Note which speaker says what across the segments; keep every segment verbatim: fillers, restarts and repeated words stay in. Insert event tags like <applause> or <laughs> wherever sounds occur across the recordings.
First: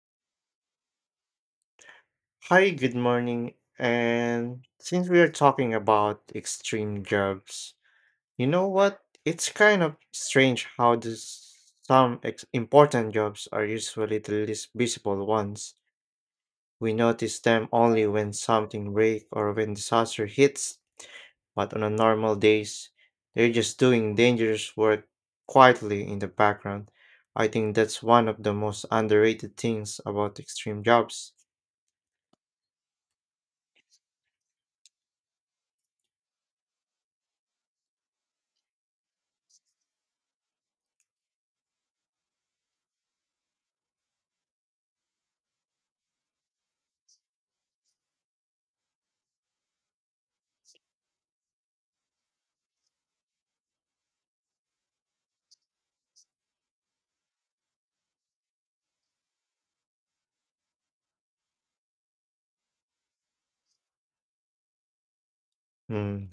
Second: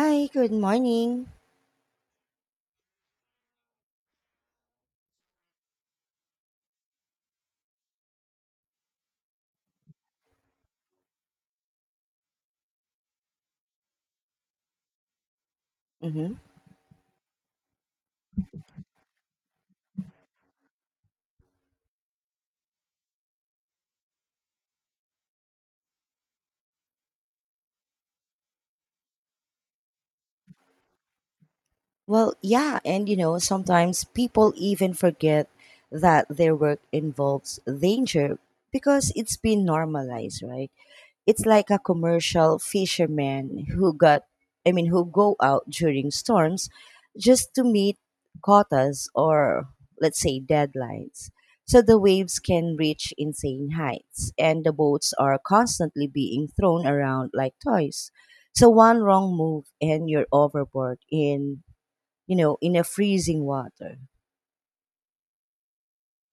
Speaker 1: Hi, good morning.
Speaker 2: Hi, good morning. And since we are talking about extreme jobs, you know what? It's kind of strange how this, some ex- important jobs are usually the least visible ones.
Speaker 1: Mhm.
Speaker 2: We notice them only when something breaks or when disaster hits, but on a normal days, they're just doing dangerous work quietly in the background. I think that's one of the most underrated things about extreme jobs.
Speaker 1: Well, yeah, and you know, sometimes people even forget that their work involves danger because it's been normalized, right? It's like a commercial fisherman who got I mean who go out during storms just to meet quotas or, let's say, deadlines. So the waves can reach insane heights and the boats are constantly being thrown around like toys. So one wrong move and you're overboard in, you know, in a freezing water.
Speaker 2: Hmm.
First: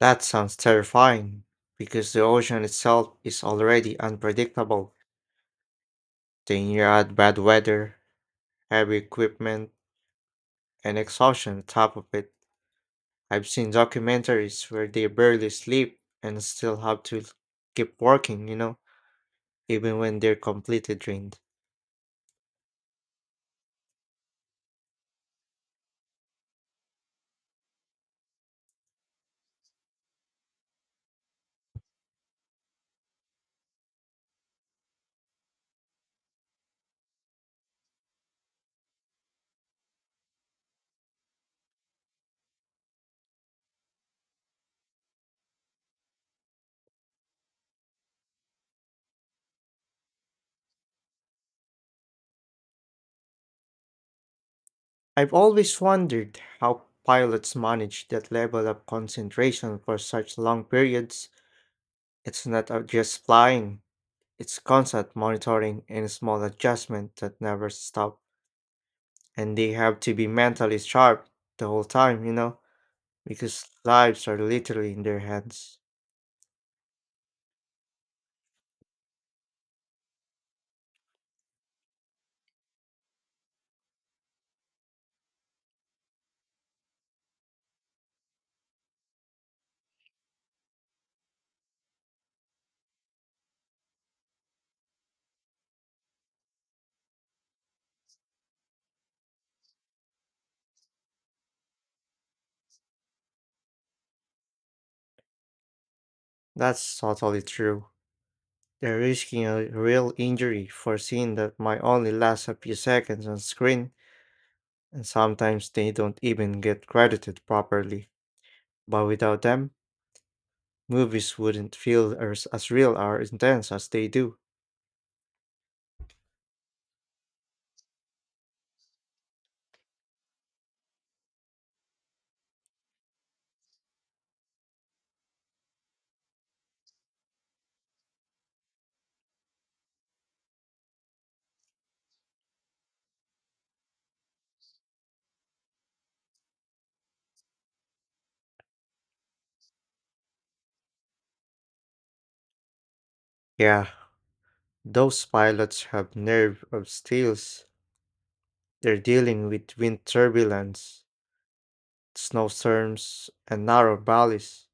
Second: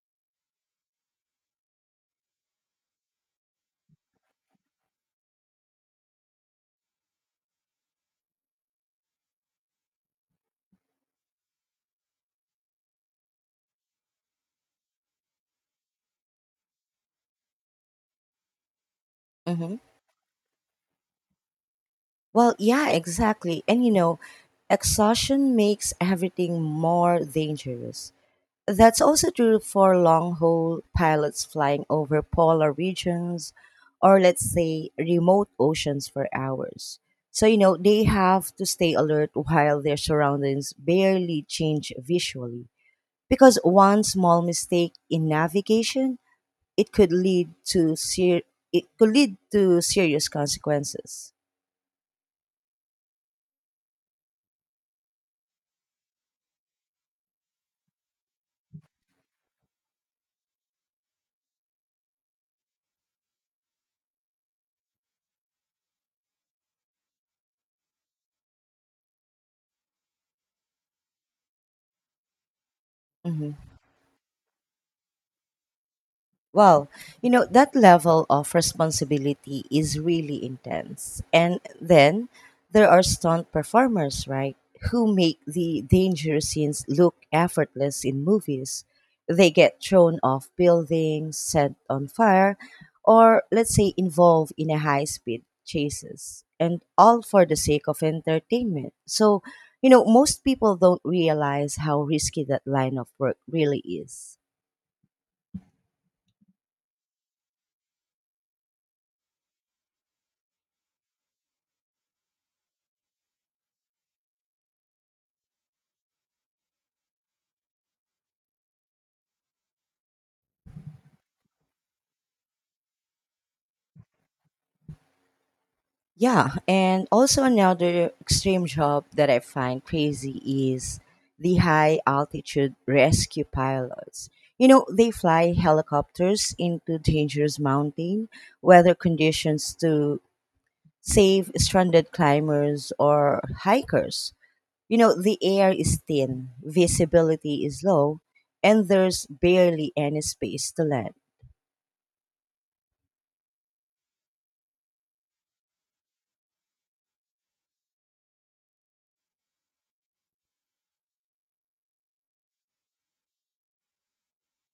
Speaker 2: That sounds terrifying, because the ocean itself is already unpredictable. Then you add bad weather, heavy equipment, and exhaustion on top of it. I've seen documentaries where they barely sleep and still have to keep working, you know,
Speaker 1: Hmm.
Speaker 2: even when they're completely drained.
Speaker 1: Well, yeah, exactly. And you know, exhaustion makes everything more dangerous. That's also true for long haul pilots flying over polar regions or, let's say, remote oceans for hours. So, you know, they have to stay alert while their surroundings barely change visually, because one small mistake in navigation, it could lead to ser- it could lead to serious consequences.
Speaker 2: I've always wondered how pilots manage that level of concentration for such long periods. It's not uh, just flying. It's constant monitoring and small adjustment that never stop. And they have to be mentally sharp the whole time, you know,
Speaker 1: Hmm.
Speaker 2: because lives are literally in their hands.
Speaker 1: Well, you know, that level of responsibility is really intense. And then there are stunt performers, right, who make the dangerous scenes look effortless in movies. They get thrown off buildings, set on fire, or, let's say, involved in a high speed chases, and all for the sake of entertainment. So, you know, most people don't realize how risky that line of work really is.
Speaker 2: That's totally true. They're risking a real injury for a scene that might only last a few seconds on screen, and sometimes they don't even get credited properly. But without them, movies wouldn't feel as, as real or intense as they do.
Speaker 1: Yeah, and also another extreme job that I find crazy is the high altitude rescue pilots. You know, they fly helicopters into dangerous mountain weather conditions to save stranded climbers or hikers. You know, the air is thin, visibility is low, and there's barely any space to land.
Speaker 2: Yeah, those pilots have nerve of steels. They're dealing with wind turbulence, snowstorms, and narrow valleys.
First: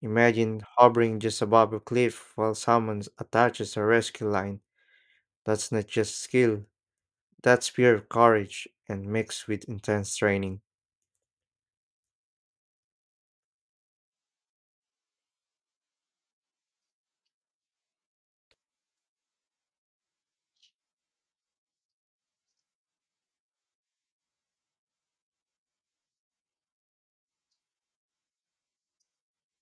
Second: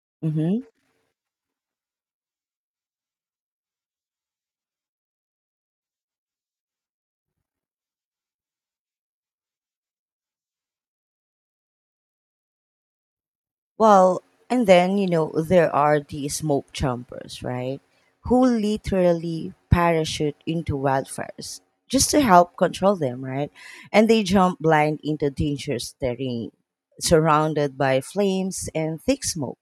Speaker 2: Imagine
Speaker 1: Mm-hmm.
Speaker 2: hovering just above a cliff while someone attaches a rescue line. That's not just skill, that's pure courage and mixed with intense training.
Speaker 1: Well, and then, you know, there are the smoke jumpers, right? Who literally parachute into wildfires just to help control them, right? And they jump blind into dangerous terrain, surrounded by flames and thick smoke.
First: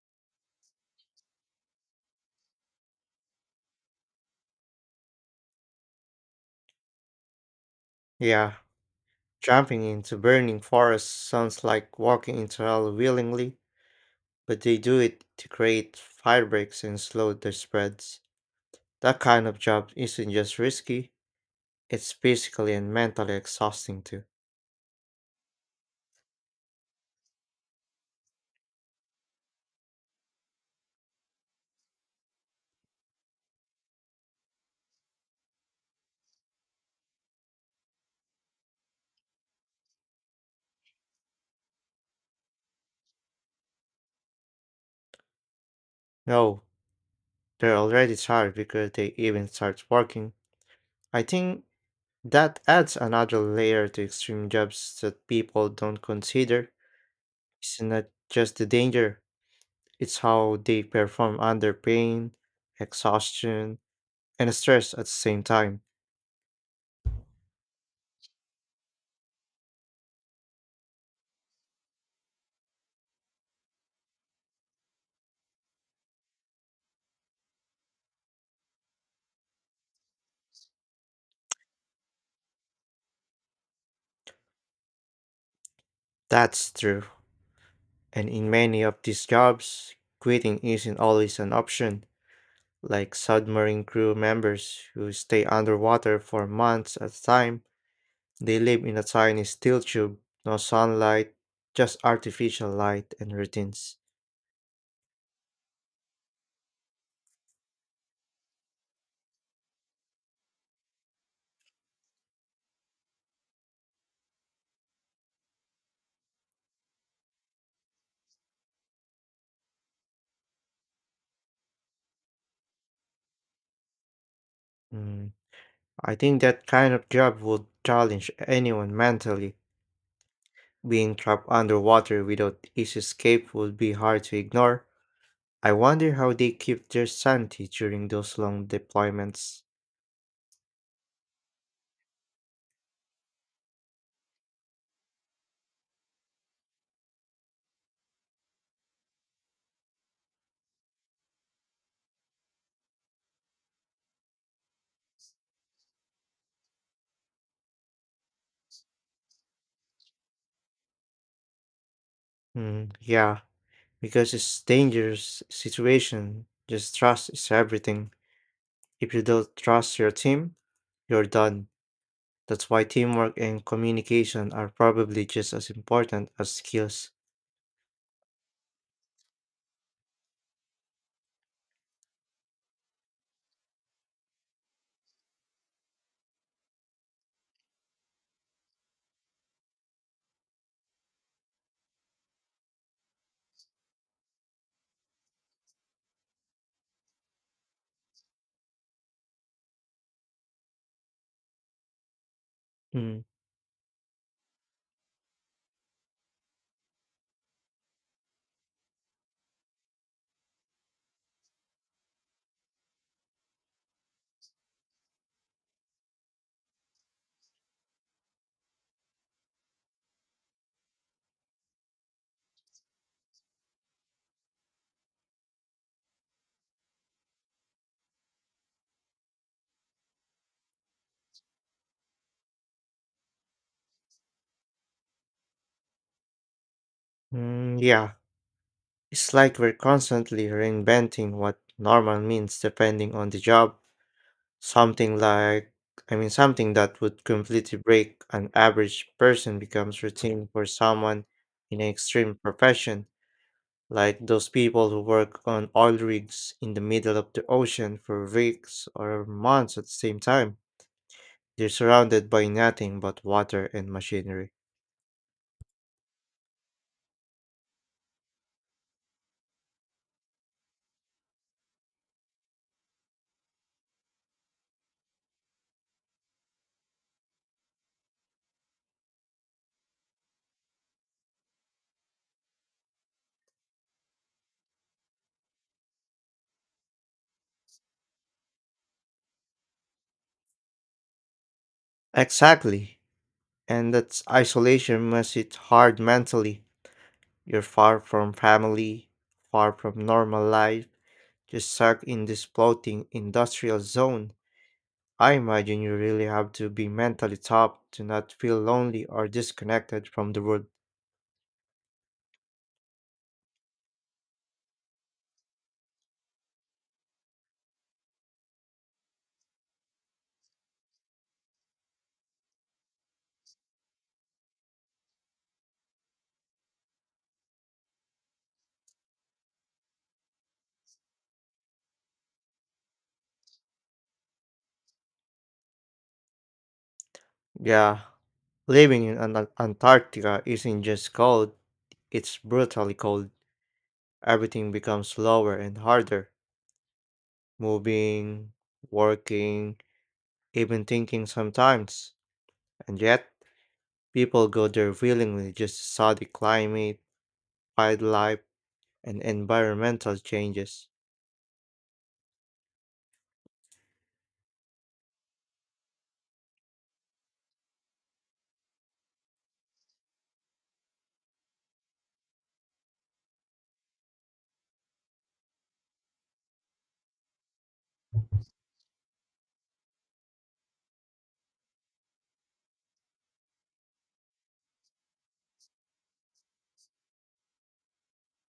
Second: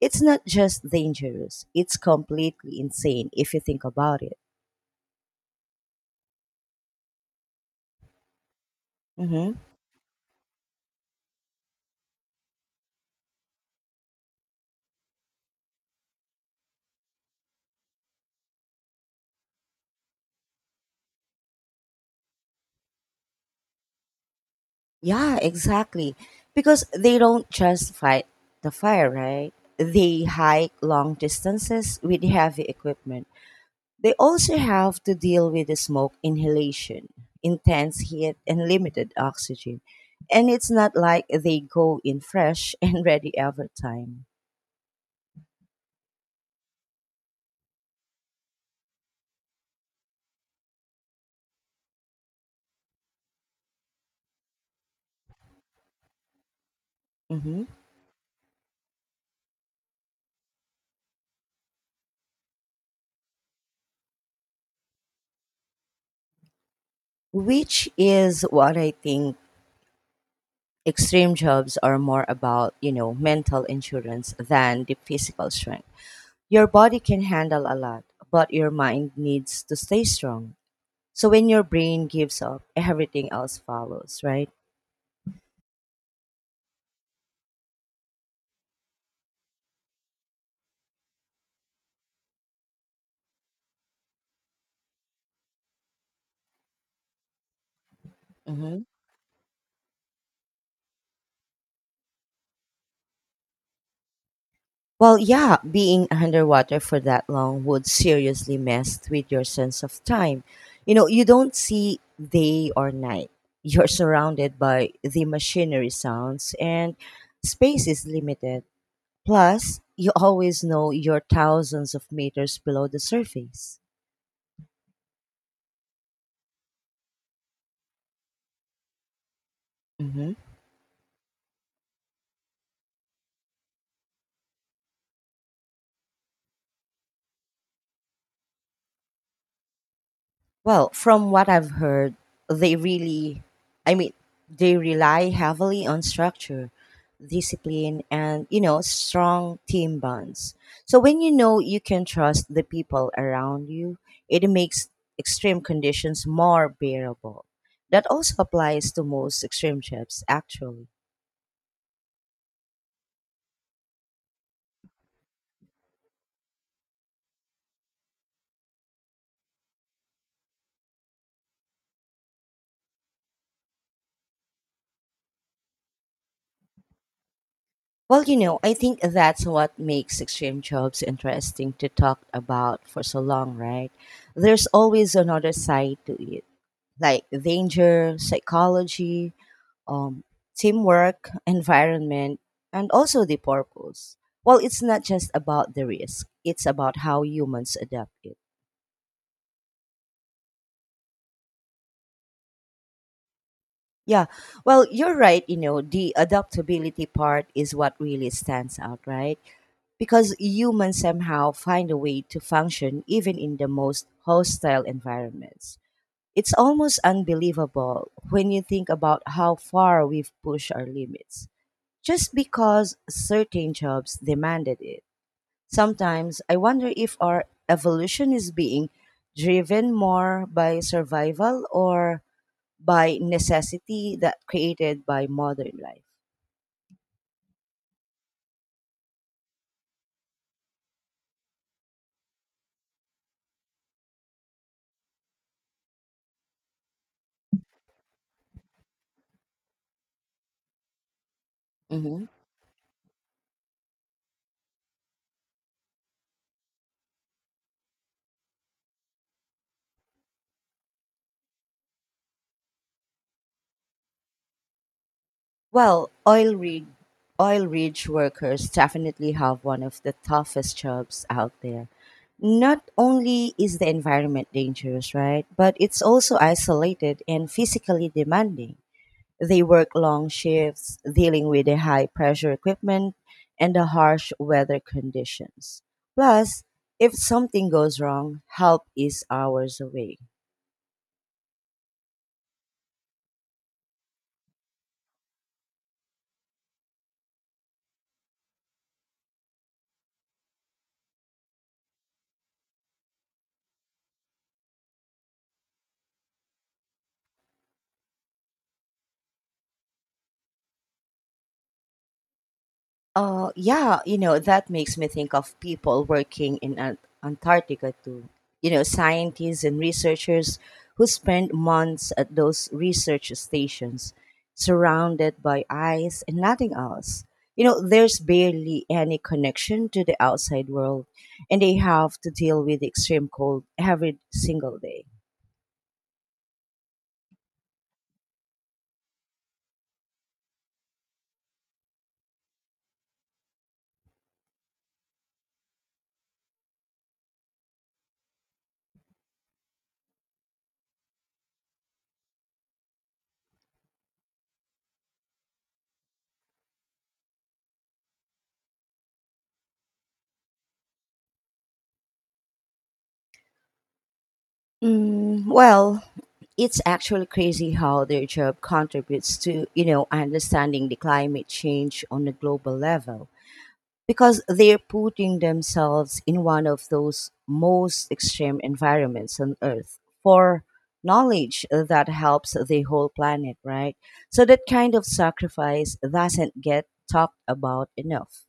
Speaker 1: It's not just dangerous, it's completely insane if you think about it.
Speaker 2: Yeah,
Speaker 1: Mm-hmm.
Speaker 2: jumping into burning forests sounds like walking into hell willingly, but they do it to create firebreaks and slow the spreads. That kind of job isn't just risky, it's physically and mentally exhausting too.
Speaker 1: Yeah, exactly. Because they don't just fight the fire, right? They hike long distances with heavy equipment. They also have to deal with the smoke inhalation, intense heat, and limited oxygen. And it's not like they go in fresh <laughs> and ready every time.
Speaker 2: No, they're already tired before they even start working. I think that adds another layer to extreme jobs that people don't consider.
Speaker 1: Mhm.
Speaker 2: It's not just the danger, it's how they perform under pain, exhaustion, and stress at the same time.
Speaker 1: Which is what I think extreme jobs are more about, you know, mental insurance than the physical strength. Your body can handle a lot, but your mind needs to stay strong. So when your brain gives up, everything else follows, right?
Speaker 2: That's true. And in many of these jobs, quitting isn't always an option, like submarine crew members who stay underwater for months at a time. They live
Speaker 1: Mhm.
Speaker 2: in a tiny steel tube, no sunlight, just artificial light and routines.
Speaker 1: Well, yeah, being underwater for that long would seriously mess with your sense of time. You know, you don't see day or night. <laughs> You're surrounded by the machinery sounds, and space is limited. Plus, you always know you're thousands of meters below the surface.
Speaker 2: Mm, I think that kind of job would challenge anyone mentally.
Speaker 1: Mm-hmm.
Speaker 2: Being trapped underwater without easy escape would be hard to ignore. I wonder how they keep their sanity during those long deployments.
Speaker 1: Well, from what I've heard, they really, I mean, they rely heavily on structure, discipline, and, you know, strong team bonds. So when you know you can trust the people around you, it makes extreme conditions more bearable. That also applies to most extreme jobs, actually.
Speaker 2: Mm, yeah, because it's dangerous situation. Just trust is everything. If you don't trust your team, you're done. That's why teamwork and communication are probably just as important as skills.
Speaker 1: Well, you know, I think that's what makes extreme jobs interesting to talk about for so long, right? There's always another side to it, like danger, psychology, um, teamwork, environment, and also the purpose. Well, it's not just about the risk, it's about how humans adapt it.
Speaker 2: Mm,
Speaker 1: Yeah, well, you're right. You know, the adaptability part is what really stands out, right? Because humans somehow find a way to function even in the most hostile environments. It's almost unbelievable when you think about how far we've pushed our limits just because certain jobs demanded it. Sometimes I wonder if our evolution is being driven more by survival or by necessity that created by modern life.
Speaker 2: mm, yeah, it's like we're constantly reinventing what normal means depending on the job. Something like, I mean, something that would completely break an average person becomes routine for someone in an
Speaker 1: Mhm.
Speaker 2: extreme profession, like those people who work on oil rigs in the middle of the ocean for weeks or months at the same time. They're surrounded by nothing but water and machinery.
Speaker 1: Well, oil rig oil rig workers definitely have one of the toughest jobs out there. Not only is the environment dangerous, right? But it's also isolated and physically demanding. They work long shifts, dealing with the high pressure equipment and the harsh weather conditions. Plus, if something goes wrong, help is hours away.
Speaker 2: Exactly. And that isolation makes it hard mentally. You're far from family, far from normal life, just stuck in this floating industrial zone. I imagine you really have to be mentally tough to not feel lonely or disconnected from the world.
Speaker 1: Uh, yeah, you know, that makes me think of people working in Ant- Antarctica too. You know, scientists and researchers who spend months at those research stations, surrounded by ice and nothing else. You know, there's barely any connection to the outside world, and they have to deal with extreme cold every single day.
Speaker 2: Yeah, living in An- Antarctica isn't just cold, it's brutally cold. Everything becomes slower and harder. Moving, working, even thinking sometimes. And yet, people go there willingly just to study climate, wildlife, and environmental changes.
Speaker 1: Mm, well, it's actually crazy how their job contributes to, you know, understanding the climate change on a global level, because they're putting themselves in one of those most extreme environments on earth for knowledge that helps the whole planet, right? So that kind of sacrifice doesn't get talked about enough.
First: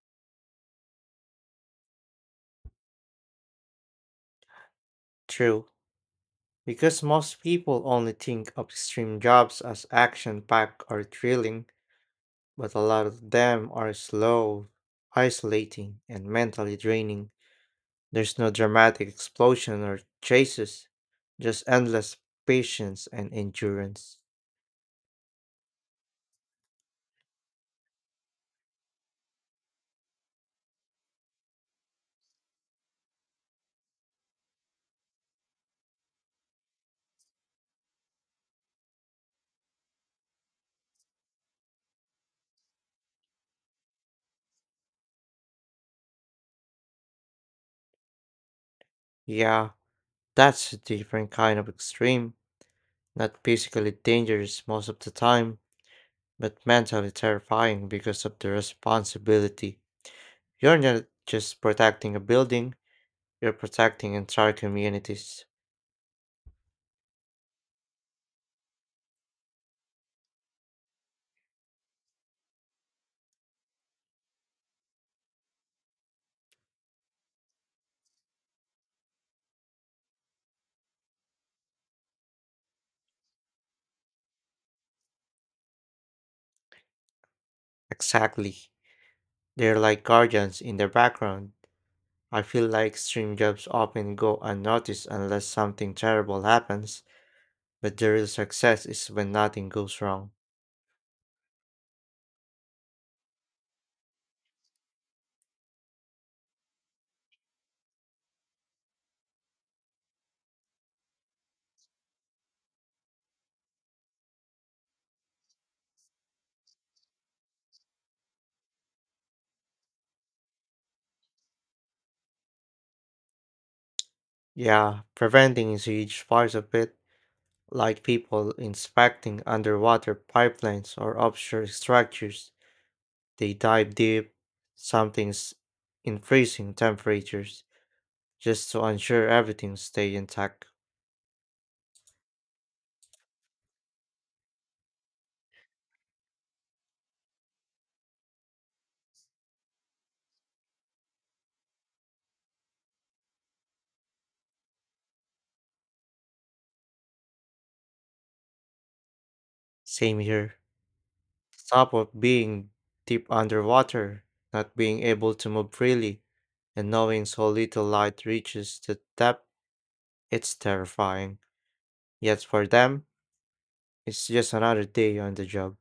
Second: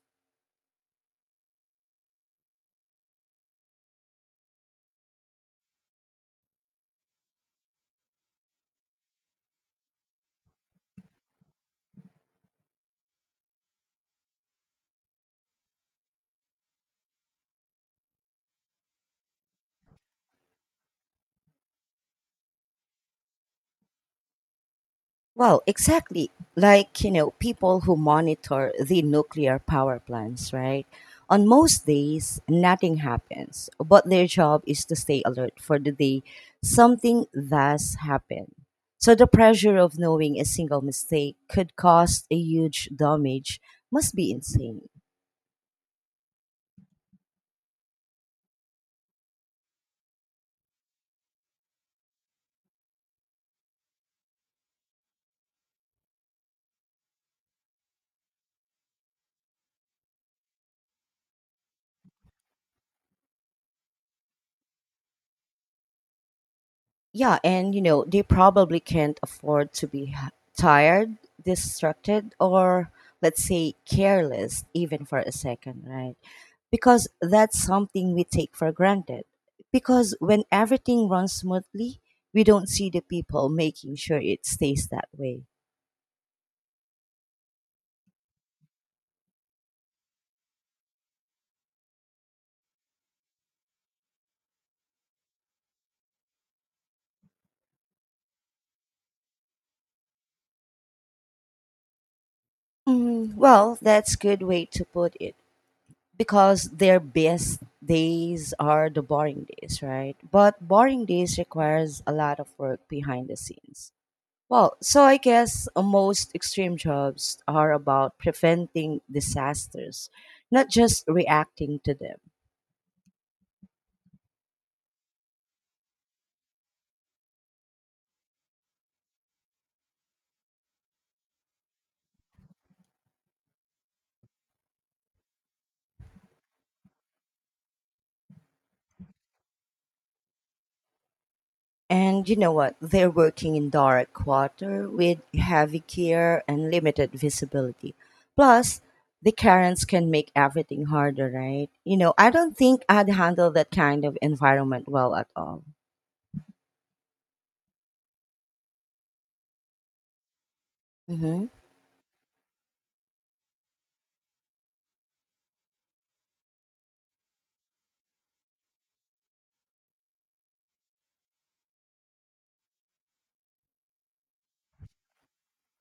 Speaker 2: True, because most people only think of extreme jobs as action packed or thrilling, but a lot of them are slow, isolating, and mentally draining. There's no dramatic explosion or chases, just endless patience and endurance.
Speaker 1: Well, exactly. Like, you know, people who monitor the nuclear power plants, right? On most days, nothing happens, but their job is to stay alert for the day something does happen. So the pressure of knowing a single mistake could cause a huge damage must be insane.
Speaker 2: Yeah, that's a different kind of extreme, not physically dangerous most of the time, but mentally terrifying because of the responsibility. You're not just protecting a building, you're protecting entire communities.
Speaker 1: Yeah, and you know they probably can't afford to be h- tired, distracted, or, let's say, careless even for a second, right? Because that's something we take for granted, because when everything runs smoothly, we don't see the people making sure it stays that way.
Speaker 2: Exactly. They're like guardians in the background. I feel like extreme jobs often go unnoticed unless something terrible happens, but the real success is when nothing goes wrong.
Speaker 1: Mm, well, that's good way to put it, because their best days are the boring days, right? But boring days requires a lot of work behind the scenes. Well, so I guess uh, most extreme jobs are about preventing disasters, not just reacting to them.
Speaker 2: Yeah, preventing is a huge part of it, like people inspecting underwater pipelines or offshore structures. They dive deep, sometimes in freezing temperatures, just to ensure everything stays intact.
Speaker 1: And you know what? They're working in dark water with heavy gear and limited visibility. Plus, the currents can make everything harder, right? You know, I don't think I'd handle that kind of environment well at all.
Speaker 2: Same here.
Speaker 1: Hmm.
Speaker 2: Stop of being deep underwater, not being able to move freely, and knowing so little light reaches the depth, it's terrifying. Yet for them, it's just another day on the job.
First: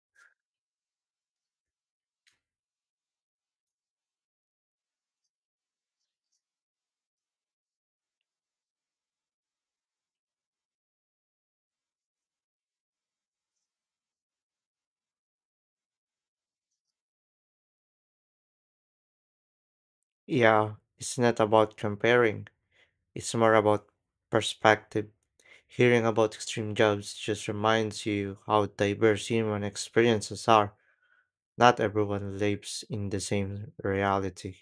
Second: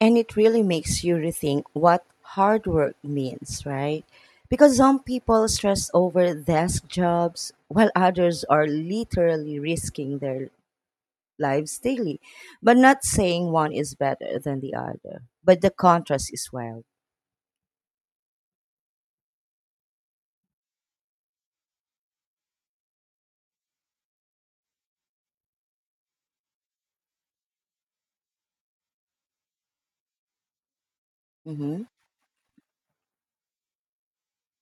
Speaker 1: And it really makes you rethink what hard work means, right? Because some people stress over desk jobs while others are literally risking their lives daily. But not saying one is better than the other, but the contrast is wild.
Speaker 2: Yeah, it's not about comparing. It's more about perspective. Hearing about extreme jobs just reminds you how diverse human experiences are. Not
Speaker 1: Hmm.
Speaker 2: everyone lives in the same reality.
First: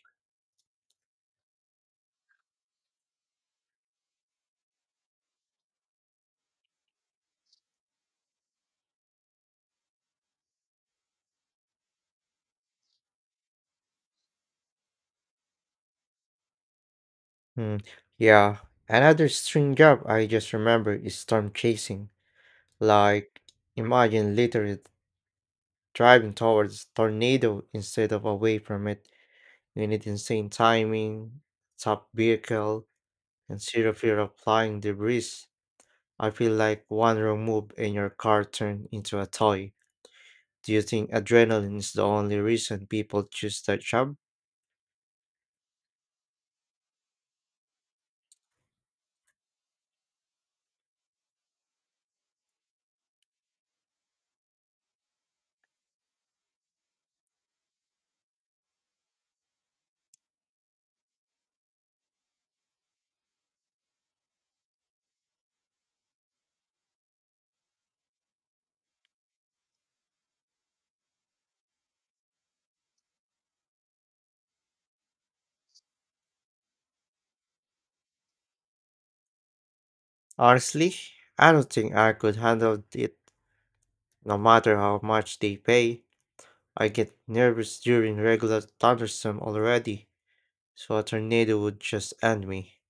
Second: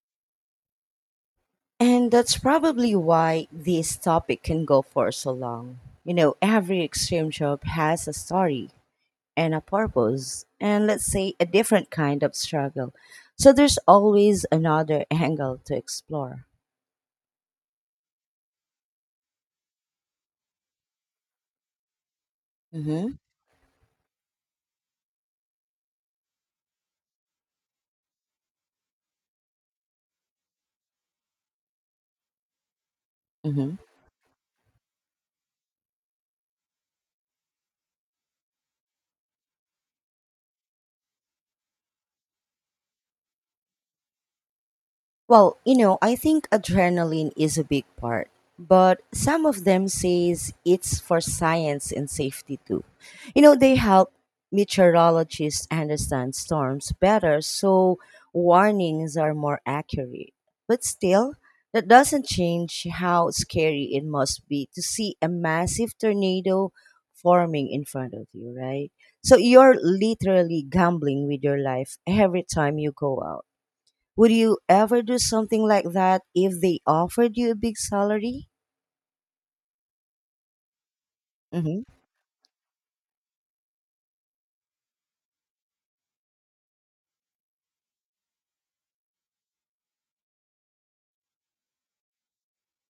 Speaker 1: And that's probably why this topic can go for so long. You know, every extreme job has a story and a purpose and, let's say, a different kind of struggle, so there's always another <laughs> angle to explore.
Speaker 2: Hmm. Yeah, another extreme job I just remember is storm chasing.
Speaker 1: Mm-hmm.
Speaker 2: Like, imagine literally driving towards tornado instead of away from it. You need insane timing, top vehicle, and zero fear of flying debris. I feel like one wrong move and your car turned into a toy. Do you think adrenaline is the only reason people choose that job?
Speaker 1: Well, you know, I think adrenaline is a big part, but some of them says it's for science and safety too. You know, they help meteorologists understand storms better, so warnings are more accurate. But still, that doesn't change how scary it must be to see a massive tornado forming in front of you, right? So you're literally gambling with your life every time you go out. Would you ever do something like that if they offered you a big salary?
Speaker 2: Honestly, I don't
Speaker 1: Mm-hmm.
Speaker 2: think I could handle it no matter how much they pay. I get nervous during regular thunderstorm already, so a tornado would just end me.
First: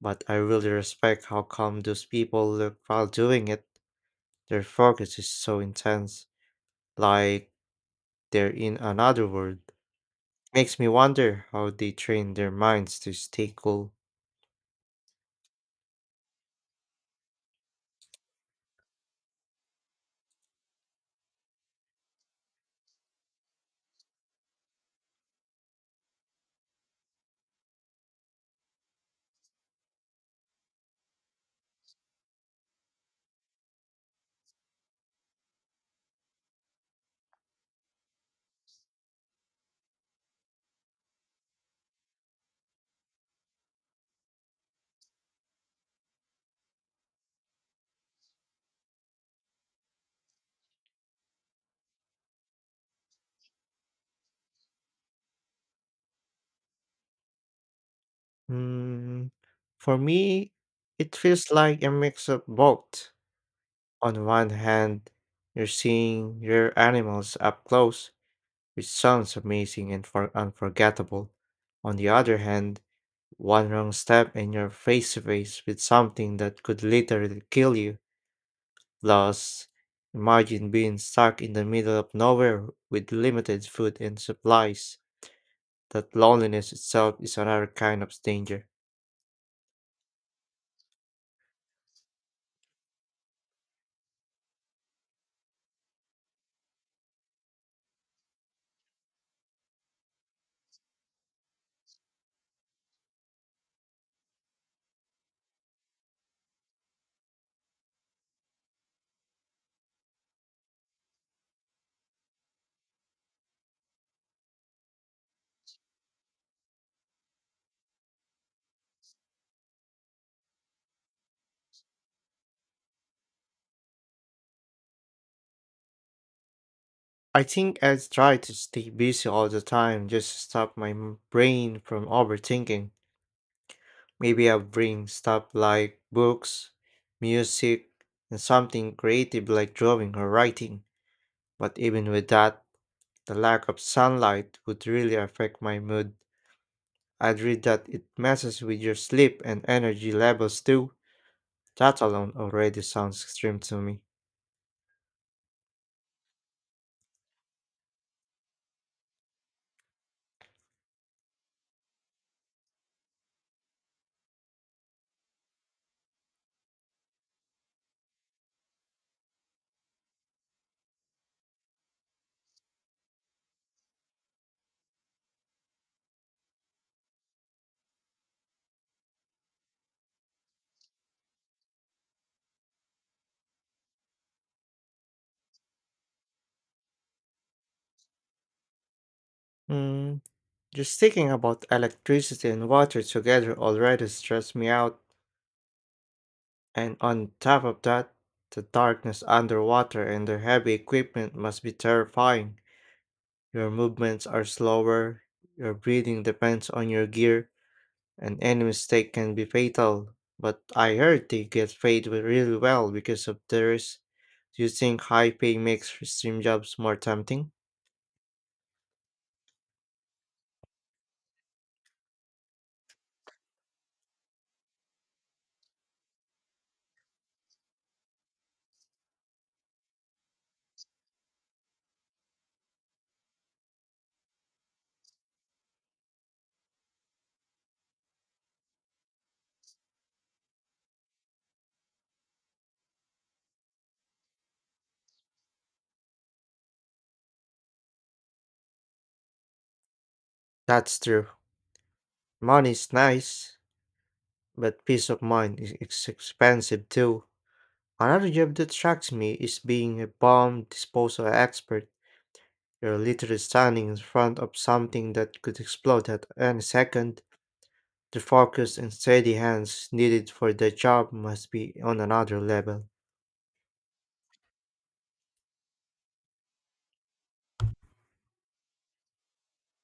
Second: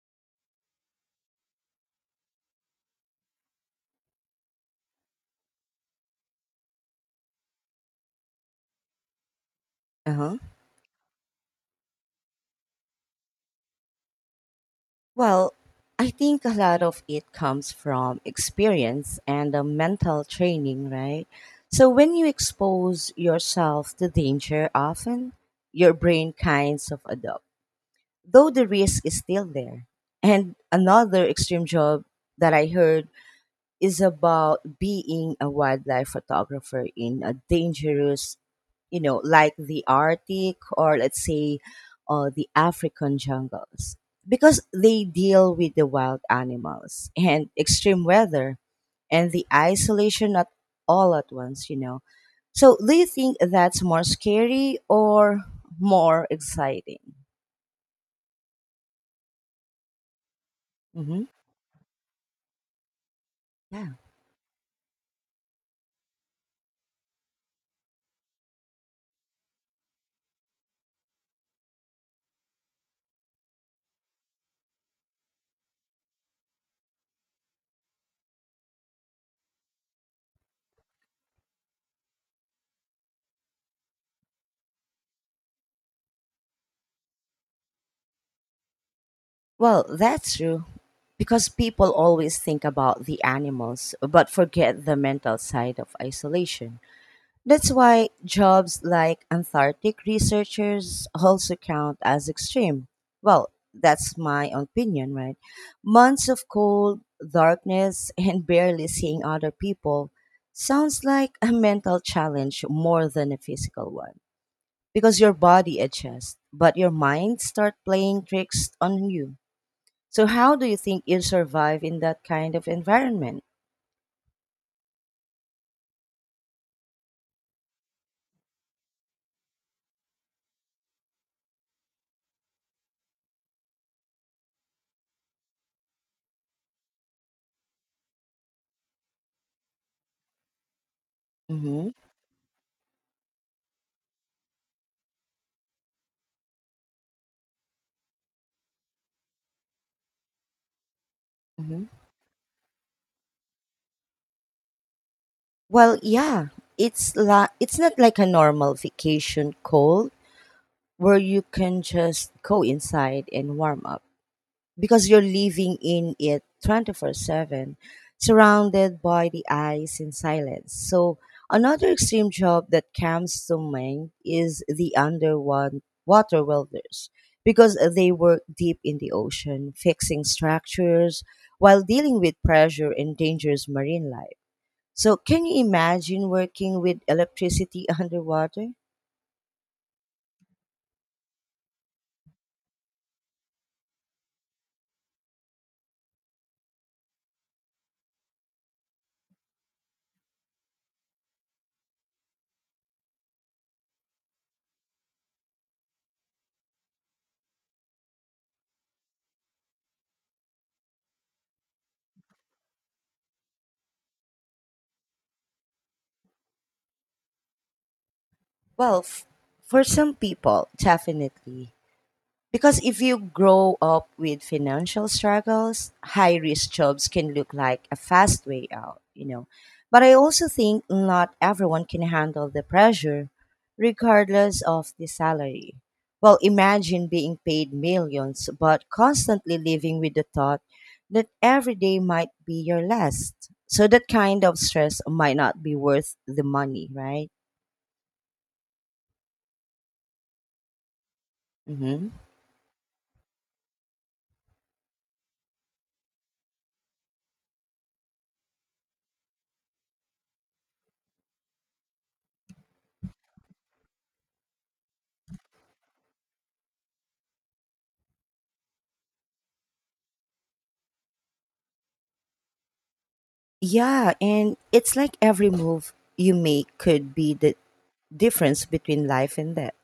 Speaker 2: But I really respect how calm those people look while doing it. Their focus is so intense, like they're in another world.
Speaker 1: Uh-huh.
Speaker 2: Makes me wonder how they train their minds to stay cool.
Speaker 1: Well, I think a lot of it comes from experience and a mental training, right? So when you expose yourself to danger often, your brain kinds of adopt, though the risk is still there. And another extreme job that I heard is about being a wildlife photographer in a dangerous, you know, like the Arctic or, let's say, uh, the African jungles, because they deal with the wild animals and extreme weather and the isolation at all at once, you know. So, do you think that's more scary or more exciting?
Speaker 2: Mm, for me, it
Speaker 1: Hmm.
Speaker 2: feels like a mix of both.
Speaker 1: Yeah.
Speaker 2: On one hand, you're seeing rare animals up close, which sounds amazing and for- unforgettable. On the other hand, one wrong step and you're face to face with something that could literally kill you. Plus, imagine being stuck in the middle of nowhere with limited food and supplies. That loneliness itself is another kind of danger.
Speaker 1: Well, that's true. Because people always think about the animals but forget the mental side of isolation. That's why jobs like Antarctic researchers also count as extreme. Well, that's my opinion, right? Months of cold, darkness, <laughs> and barely seeing other people sounds like a mental challenge more than a physical one. Because your body adjusts, but your mind starts playing tricks on you, so how do you think you survive in that kind of environment?
Speaker 2: I think I try to stay busy all the time just to stop my m- brain from overthinking. Maybe I bring stuff like books, music, and something creative like drawing or writing. But
Speaker 1: Hmm.
Speaker 2: even with that, the lack of sunlight would really affect my mood. I'd read that it messes with your sleep and energy levels too.
Speaker 1: Hmm.
Speaker 2: That alone already sounds extreme to me.
Speaker 1: Well, yeah, it's la- it's not like a normal vacation cold where you can just go inside and warm up, because you're living in it twenty-four seven, surrounded by the eyes in silence. So, another extreme job that comes to mind is the underwater welders, because they work deep in the ocean, fixing structures while dealing with pressure and dangerous marine life. So, can you imagine working with electricity <laughs> underwater?
Speaker 2: Hmm. Just thinking about electricity and water together already stressed me out, and on top of that, the darkness underwater and the heavy equipment must be terrifying. Your movements are slower, your breathing depends on your gear, and any mistake can be fatal. But I heard they get paid wi- really well because of theirs. Do you think high pay makes stream jobs more tempting?
Speaker 1: Well, f- for some people, definitely. Because if you grow up with financial struggles, high risk jobs can look like a fast way out, you know. But I also think not everyone can handle the pressure, regardless of the salary. Well, imagine being paid millions, but constantly living with the thought that every day might be your last. So that kind of stress might not be worth the money, right?
Speaker 2: That's true.
Speaker 1: Hmm.
Speaker 2: Money's nice, but peace of mind is is expensive too. Another job that shocks me is being a bomb disposal expert. You're literally standing in front of something that could explode at any second. The focus and steady hands needed for the job must be on another level.
Speaker 1: Yeah, and it's like every move you make could be the difference between life and death.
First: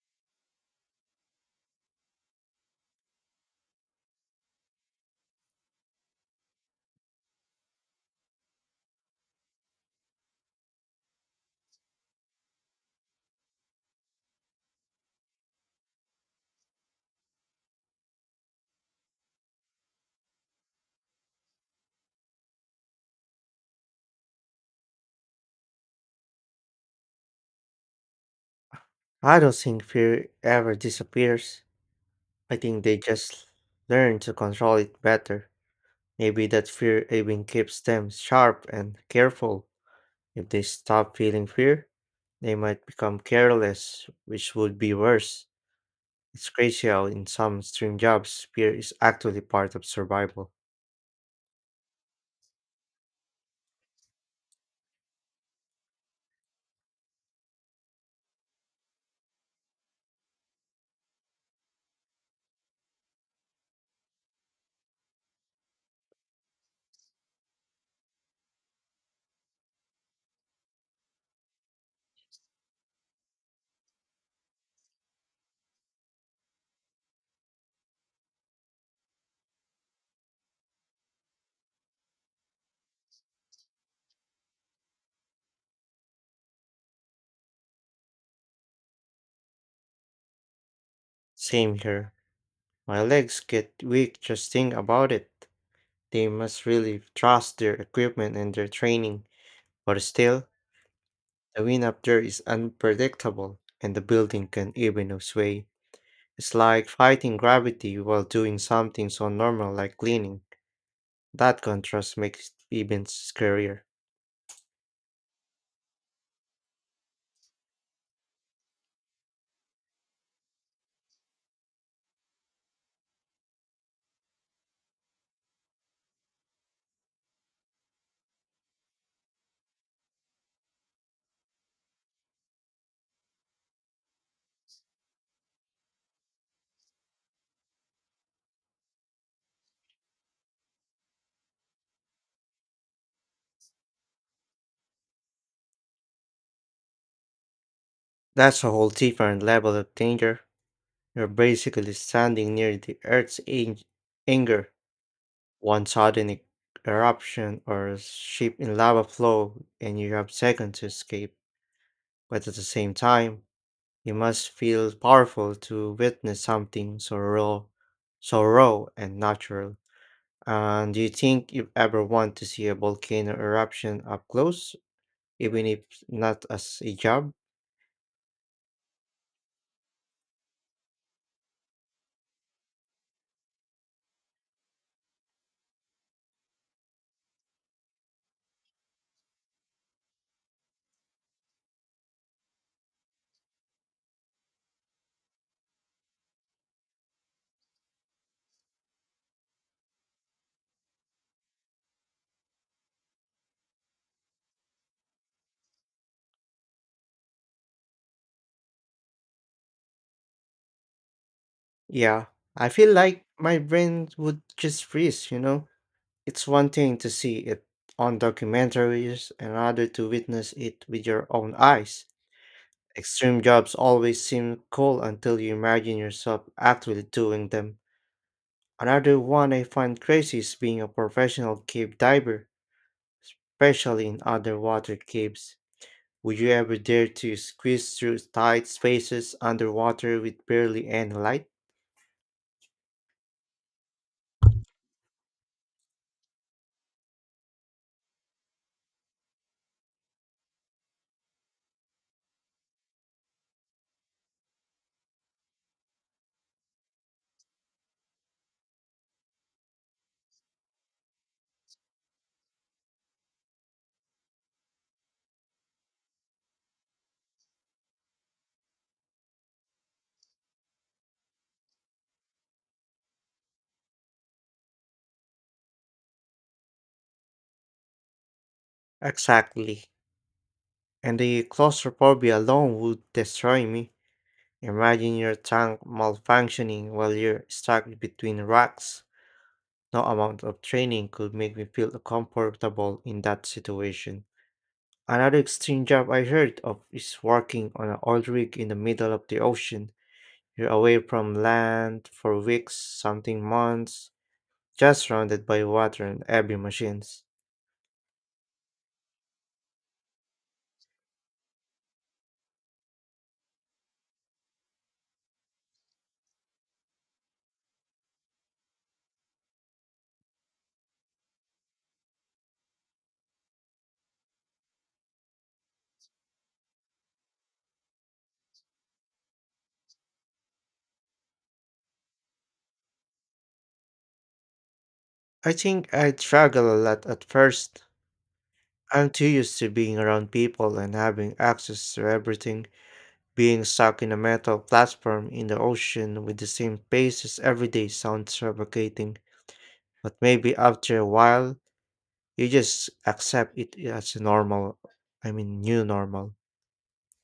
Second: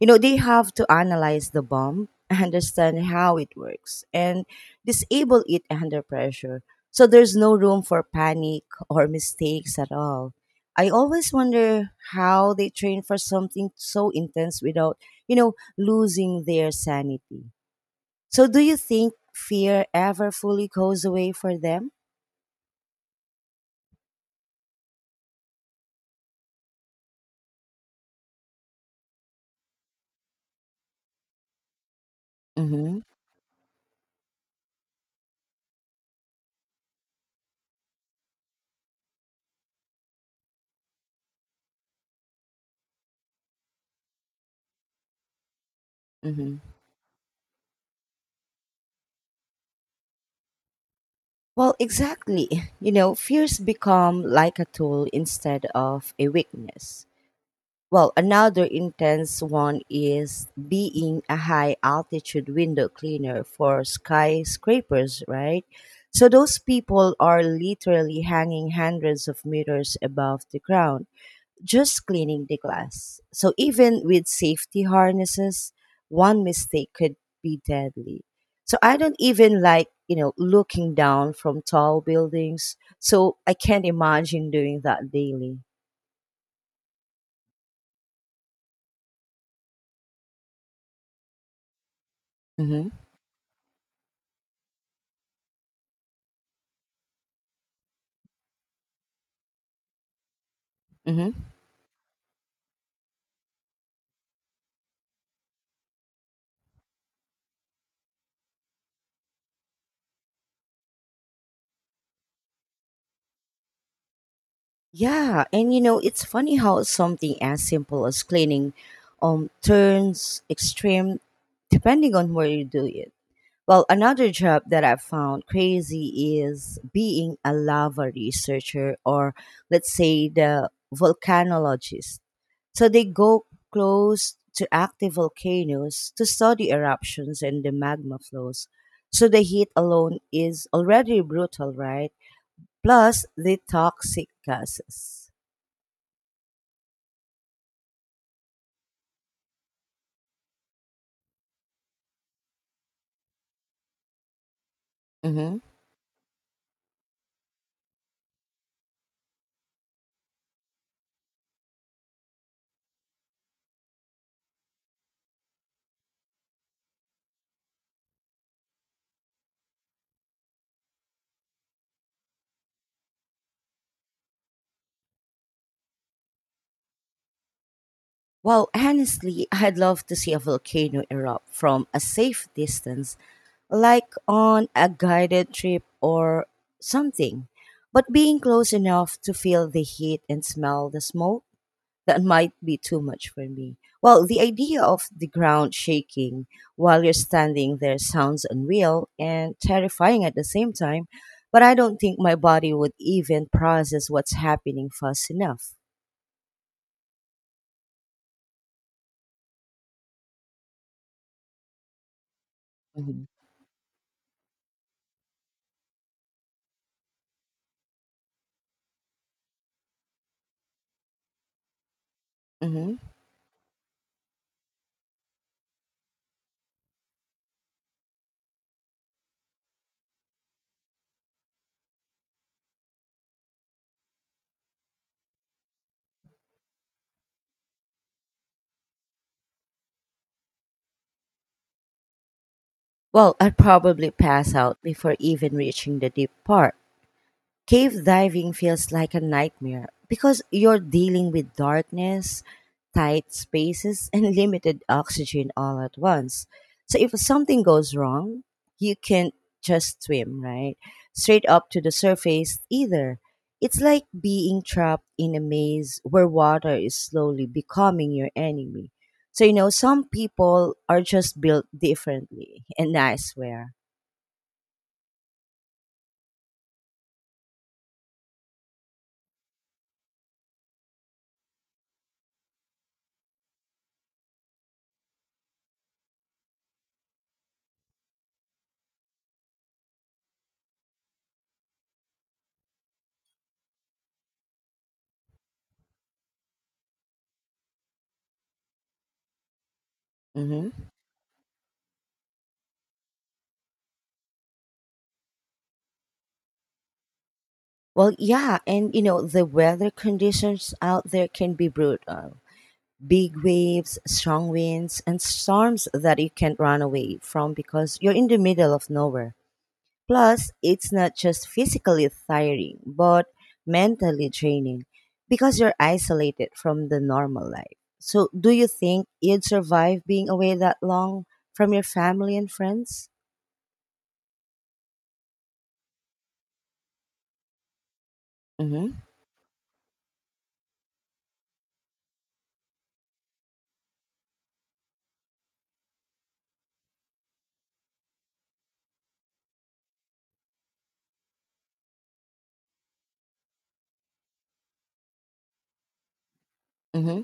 Speaker 1: You know, they have to analyze the bomb, understand how it works, and disable it under pressure. So there's no room for panic or mistakes at all. I always wonder how they train for something so intense without, you know, losing their sanity. So do you think fear ever fully goes away for them?
Speaker 2: I don't think fear ever disappears. I think they
Speaker 1: Mm-hmm.
Speaker 2: just learn to control it better. Maybe that fear even keeps them sharp and careful. If they stop feeling fear, they might become careless, which would be worse. It's
Speaker 1: Mm-hmm.
Speaker 2: crazy how in some stream jobs fear is actually part of survival.
Speaker 1: Well, exactly. You know, fears become like a tool instead of a weakness. Well, another intense one is being a high altitude window cleaner for skyscrapers, right? So those people are literally hanging hundreds of meters above the ground just cleaning the glass. So even with safety harnesses, one mistake could be deadly. So I don't even like, you know, looking down from tall buildings. So I can't imagine doing that daily.
Speaker 2: Same here.
Speaker 1: Mm-hmm.
Speaker 2: My legs get weak just think about it. They must really trust their equipment and their training. But still,
Speaker 1: Mm-hmm.
Speaker 2: the wind up there is unpredictable and the building can even sway. It's like fighting gravity while doing something so normal like cleaning. That contrast makes it even scarier.
Speaker 1: Yeah, and you know, it's funny how something as simple as cleaning um turns extreme depending on where you do it. Well, another job that I found crazy is being a lava researcher or let's say the volcanologist. So they go close to active volcanoes to study eruptions and the magma flows. So the heat alone is already brutal, right? Plus the toxic gases.
Speaker 2: That's a whole different level of danger. You're basically standing near the Earth's ang- anger,
Speaker 1: Hmm.
Speaker 2: one sudden e- eruption or ship in lava flow, and you have seconds to escape. But at the same time, you must feel powerful to witness something so raw, so raw and natural. And do you think you ever want to see a volcano eruption up close, even if not as a job?
Speaker 1: Well, honestly, <laughs> I'd love to see a volcano erupt from a safe distance like on a guided trip or something. But being close enough to feel the heat and smell the smoke, that might be too much for me. Well, the idea of the ground shaking while you're standing there sounds unreal and terrifying at the same time, but I don't think my body would even process what's happening fast enough.
Speaker 2: Yeah, I feel like
Speaker 1: Hmm.
Speaker 2: my brain would just freeze, you know? It's one thing to see it on documentaries, another to witness it with your own eyes.
Speaker 1: Hmm.
Speaker 2: Extreme jobs always seem cool until you imagine yourself actually doing them. Another one I find crazy is being a professional cave diver, especially in underwater caves. Would you ever dare to squeeze through tight spaces underwater with barely any light?
Speaker 1: Well, I'd probably pass out before even reaching the deep part. Cave diving feels like a nightmare because you're dealing with darkness, tight spaces, and <laughs> limited oxygen all at once. So if something goes wrong, you can't just swim, right? Straight up to the surface either. It's like being trapped in a maze where water is slowly becoming your enemy. So, you know, some people are just built differently, <laughs> and I swear.
Speaker 2: Exactly. And the claustrophobia alone would destroy me. Imagine your tank malfunctioning while you're stuck between rocks. No amount of training could make me feel comfortable in that situation. Another extreme job I heard of is working on an oil rig in the middle of the ocean. You're
Speaker 1: Mm-hmm.
Speaker 2: away from land for weeks, something months, just surrounded by water and heavy machines.
Speaker 1: Well, yeah, and you know the weather conditions out there can be brutal. Big waves, strong winds, and storms that you can't run away from because you're in the middle of nowhere. Plus, it's not just physically tiring, but mentally draining because you're isolated from the normal life. So, do you think you'd survive being away that long from your family and friends?
Speaker 2: I think I'd struggle a lot at first.
Speaker 1: Mm-hmm.
Speaker 2: I'm too used to being around people and having access to everything. Being stuck in a metal platform in the ocean with the same faces every day sounds suffocating, but maybe after a while, you just accept it as a normal, I mean, new normal.
Speaker 1: Hmm.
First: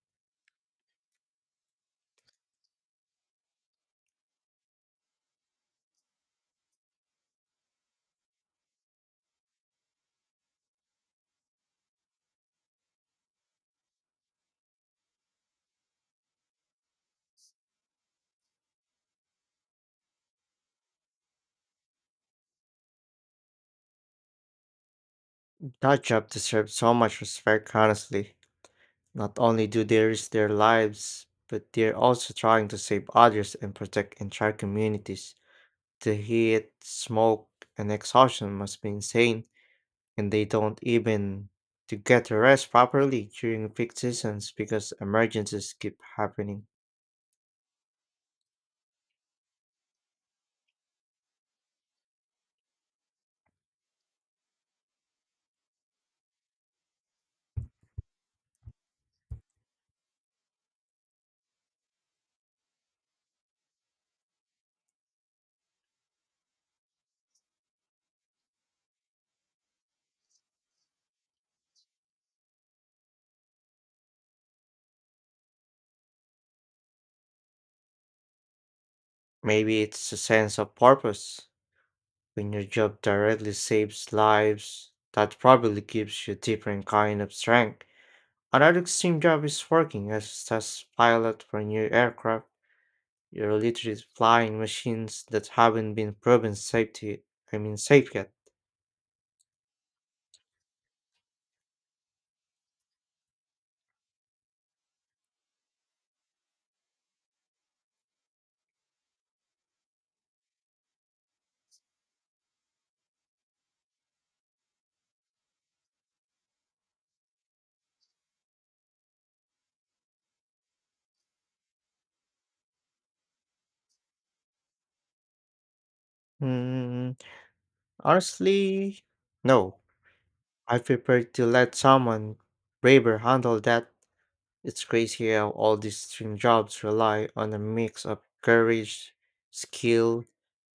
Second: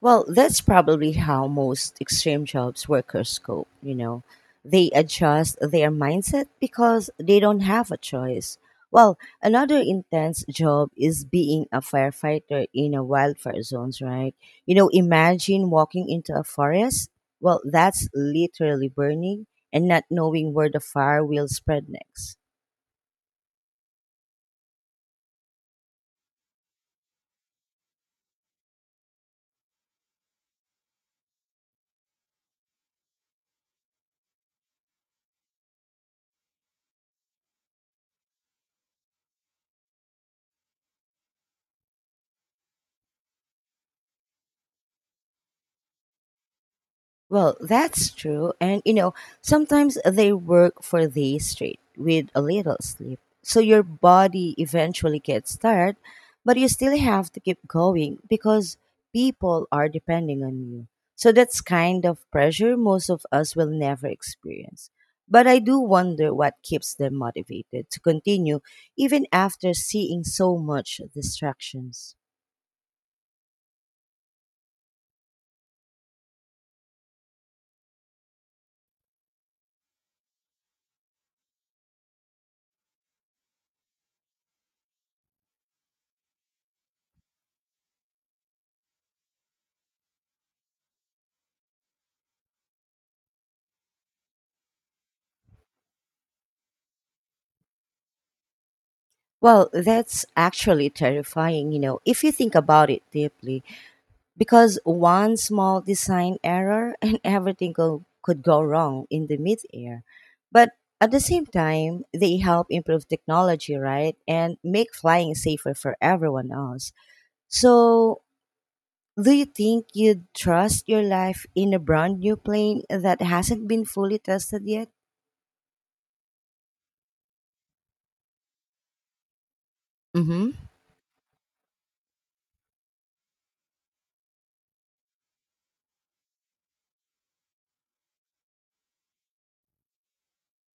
Speaker 1: Well, that's probably how most extreme jobs workers cope, you know. They adjust their mindset because they don't have a choice. Well, another intense job is being a firefighter in a wildfire zones, right? You know, imagine walking into a forest. Well, that's literally burning and not knowing where the fire will spread next.
Speaker 2: That job deserves so much respect, honestly. Not only do they risk their lives, but they're also trying to save others and protect entire communities. The heat, smoke, and exhaustion must be insane. And they don't even to get to rest properly during peak seasons because emergencies keep happening.
Speaker 1: Well, that's true. And you know, sometimes they work for days straight with a little sleep. So your body eventually gets tired, but you still have to keep going because people are depending on you. So that's kind of pressure most of us will never experience. But I do wonder what keeps them motivated to continue even after seeing so much distractions.
Speaker 2: Maybe it's a sense of purpose when your job directly saves lives that probably gives you a different kind of strength. Another extreme job is working as a test pilot for new aircraft. You're literally flying machines that haven't been proven safety I mean safe yet.
Speaker 1: Well, that's actually terrifying, you know, if you think about it deeply because one small design error and <laughs> everything go, could go wrong in the mid-air. But at the same time, they help improve technology, right? And make flying safer for everyone else. So, do you think you'd trust your life in a brand new plane that hasn't been fully tested yet?
Speaker 2: Hmm, honestly, no.
Speaker 1: Mm-hmm.
Speaker 2: I prefer to let someone braver handle that. It's crazy how all these string jobs rely on a mix of courage, skill,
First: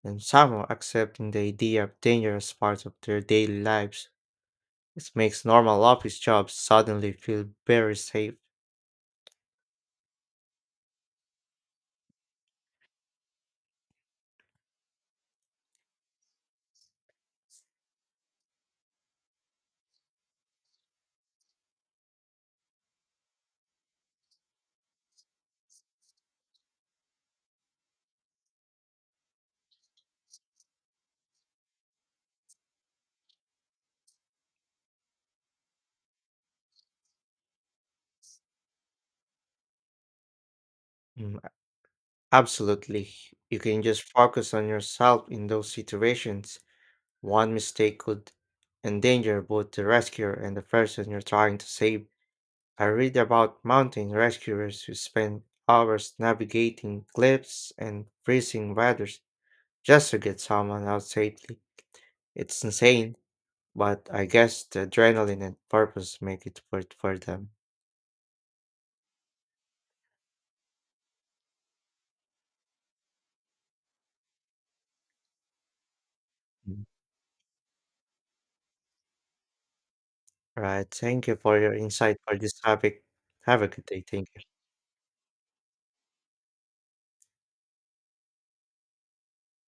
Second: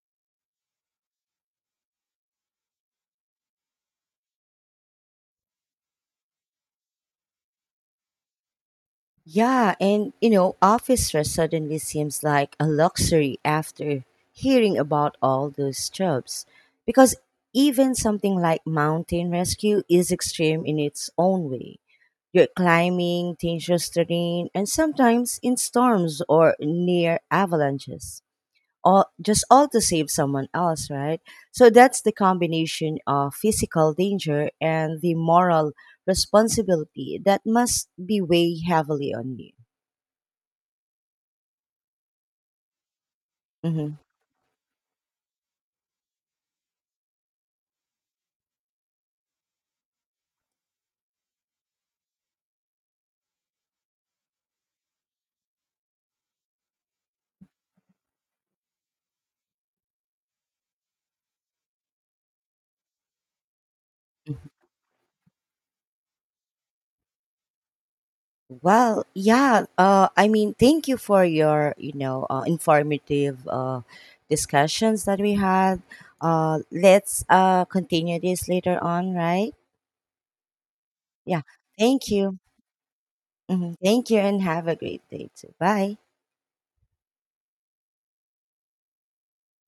Speaker 2: and somehow accepting the idea of dangerous parts of their daily lives. It makes normal office jobs suddenly feel very safe.
Speaker 1: Yeah, and you know, office stress suddenly seems like a luxury after hearing about all those jobs. Because even something like mountain rescue is extreme in its own way. You're climbing dangerous terrain and sometimes in storms or near avalanches. All just all to save someone else, right? So that's the combination of physical danger and the moral responsibility that must be weigh heavily on you.
Speaker 2: Mm, absolutely. You can
Speaker 1: Hmm.
Speaker 2: just focus on yourself in those situations. One mistake could endanger both the rescuer and the person you're trying to save. I read about mountain rescuers who spend hours navigating cliffs and freezing weather just to get someone out safely. It's insane, but I guess the adrenaline and purpose make it worth for them.
Speaker 1: Well, yeah. Uh, I mean, thank you for your, you know, uh, informative uh, discussions that we had. Uh,
Speaker 2: Mm.
Speaker 1: let's uh, continue this later on, right?
Speaker 2: Right. Thank you
Speaker 1: Yeah.
Speaker 2: for your
Speaker 1: Thank
Speaker 2: insight for
Speaker 1: you.
Speaker 2: this topic. Have a
Speaker 1: Hmm.
Speaker 2: good day.
Speaker 1: Thank you,
Speaker 2: Thank you.
Speaker 1: and have a great day too. Bye.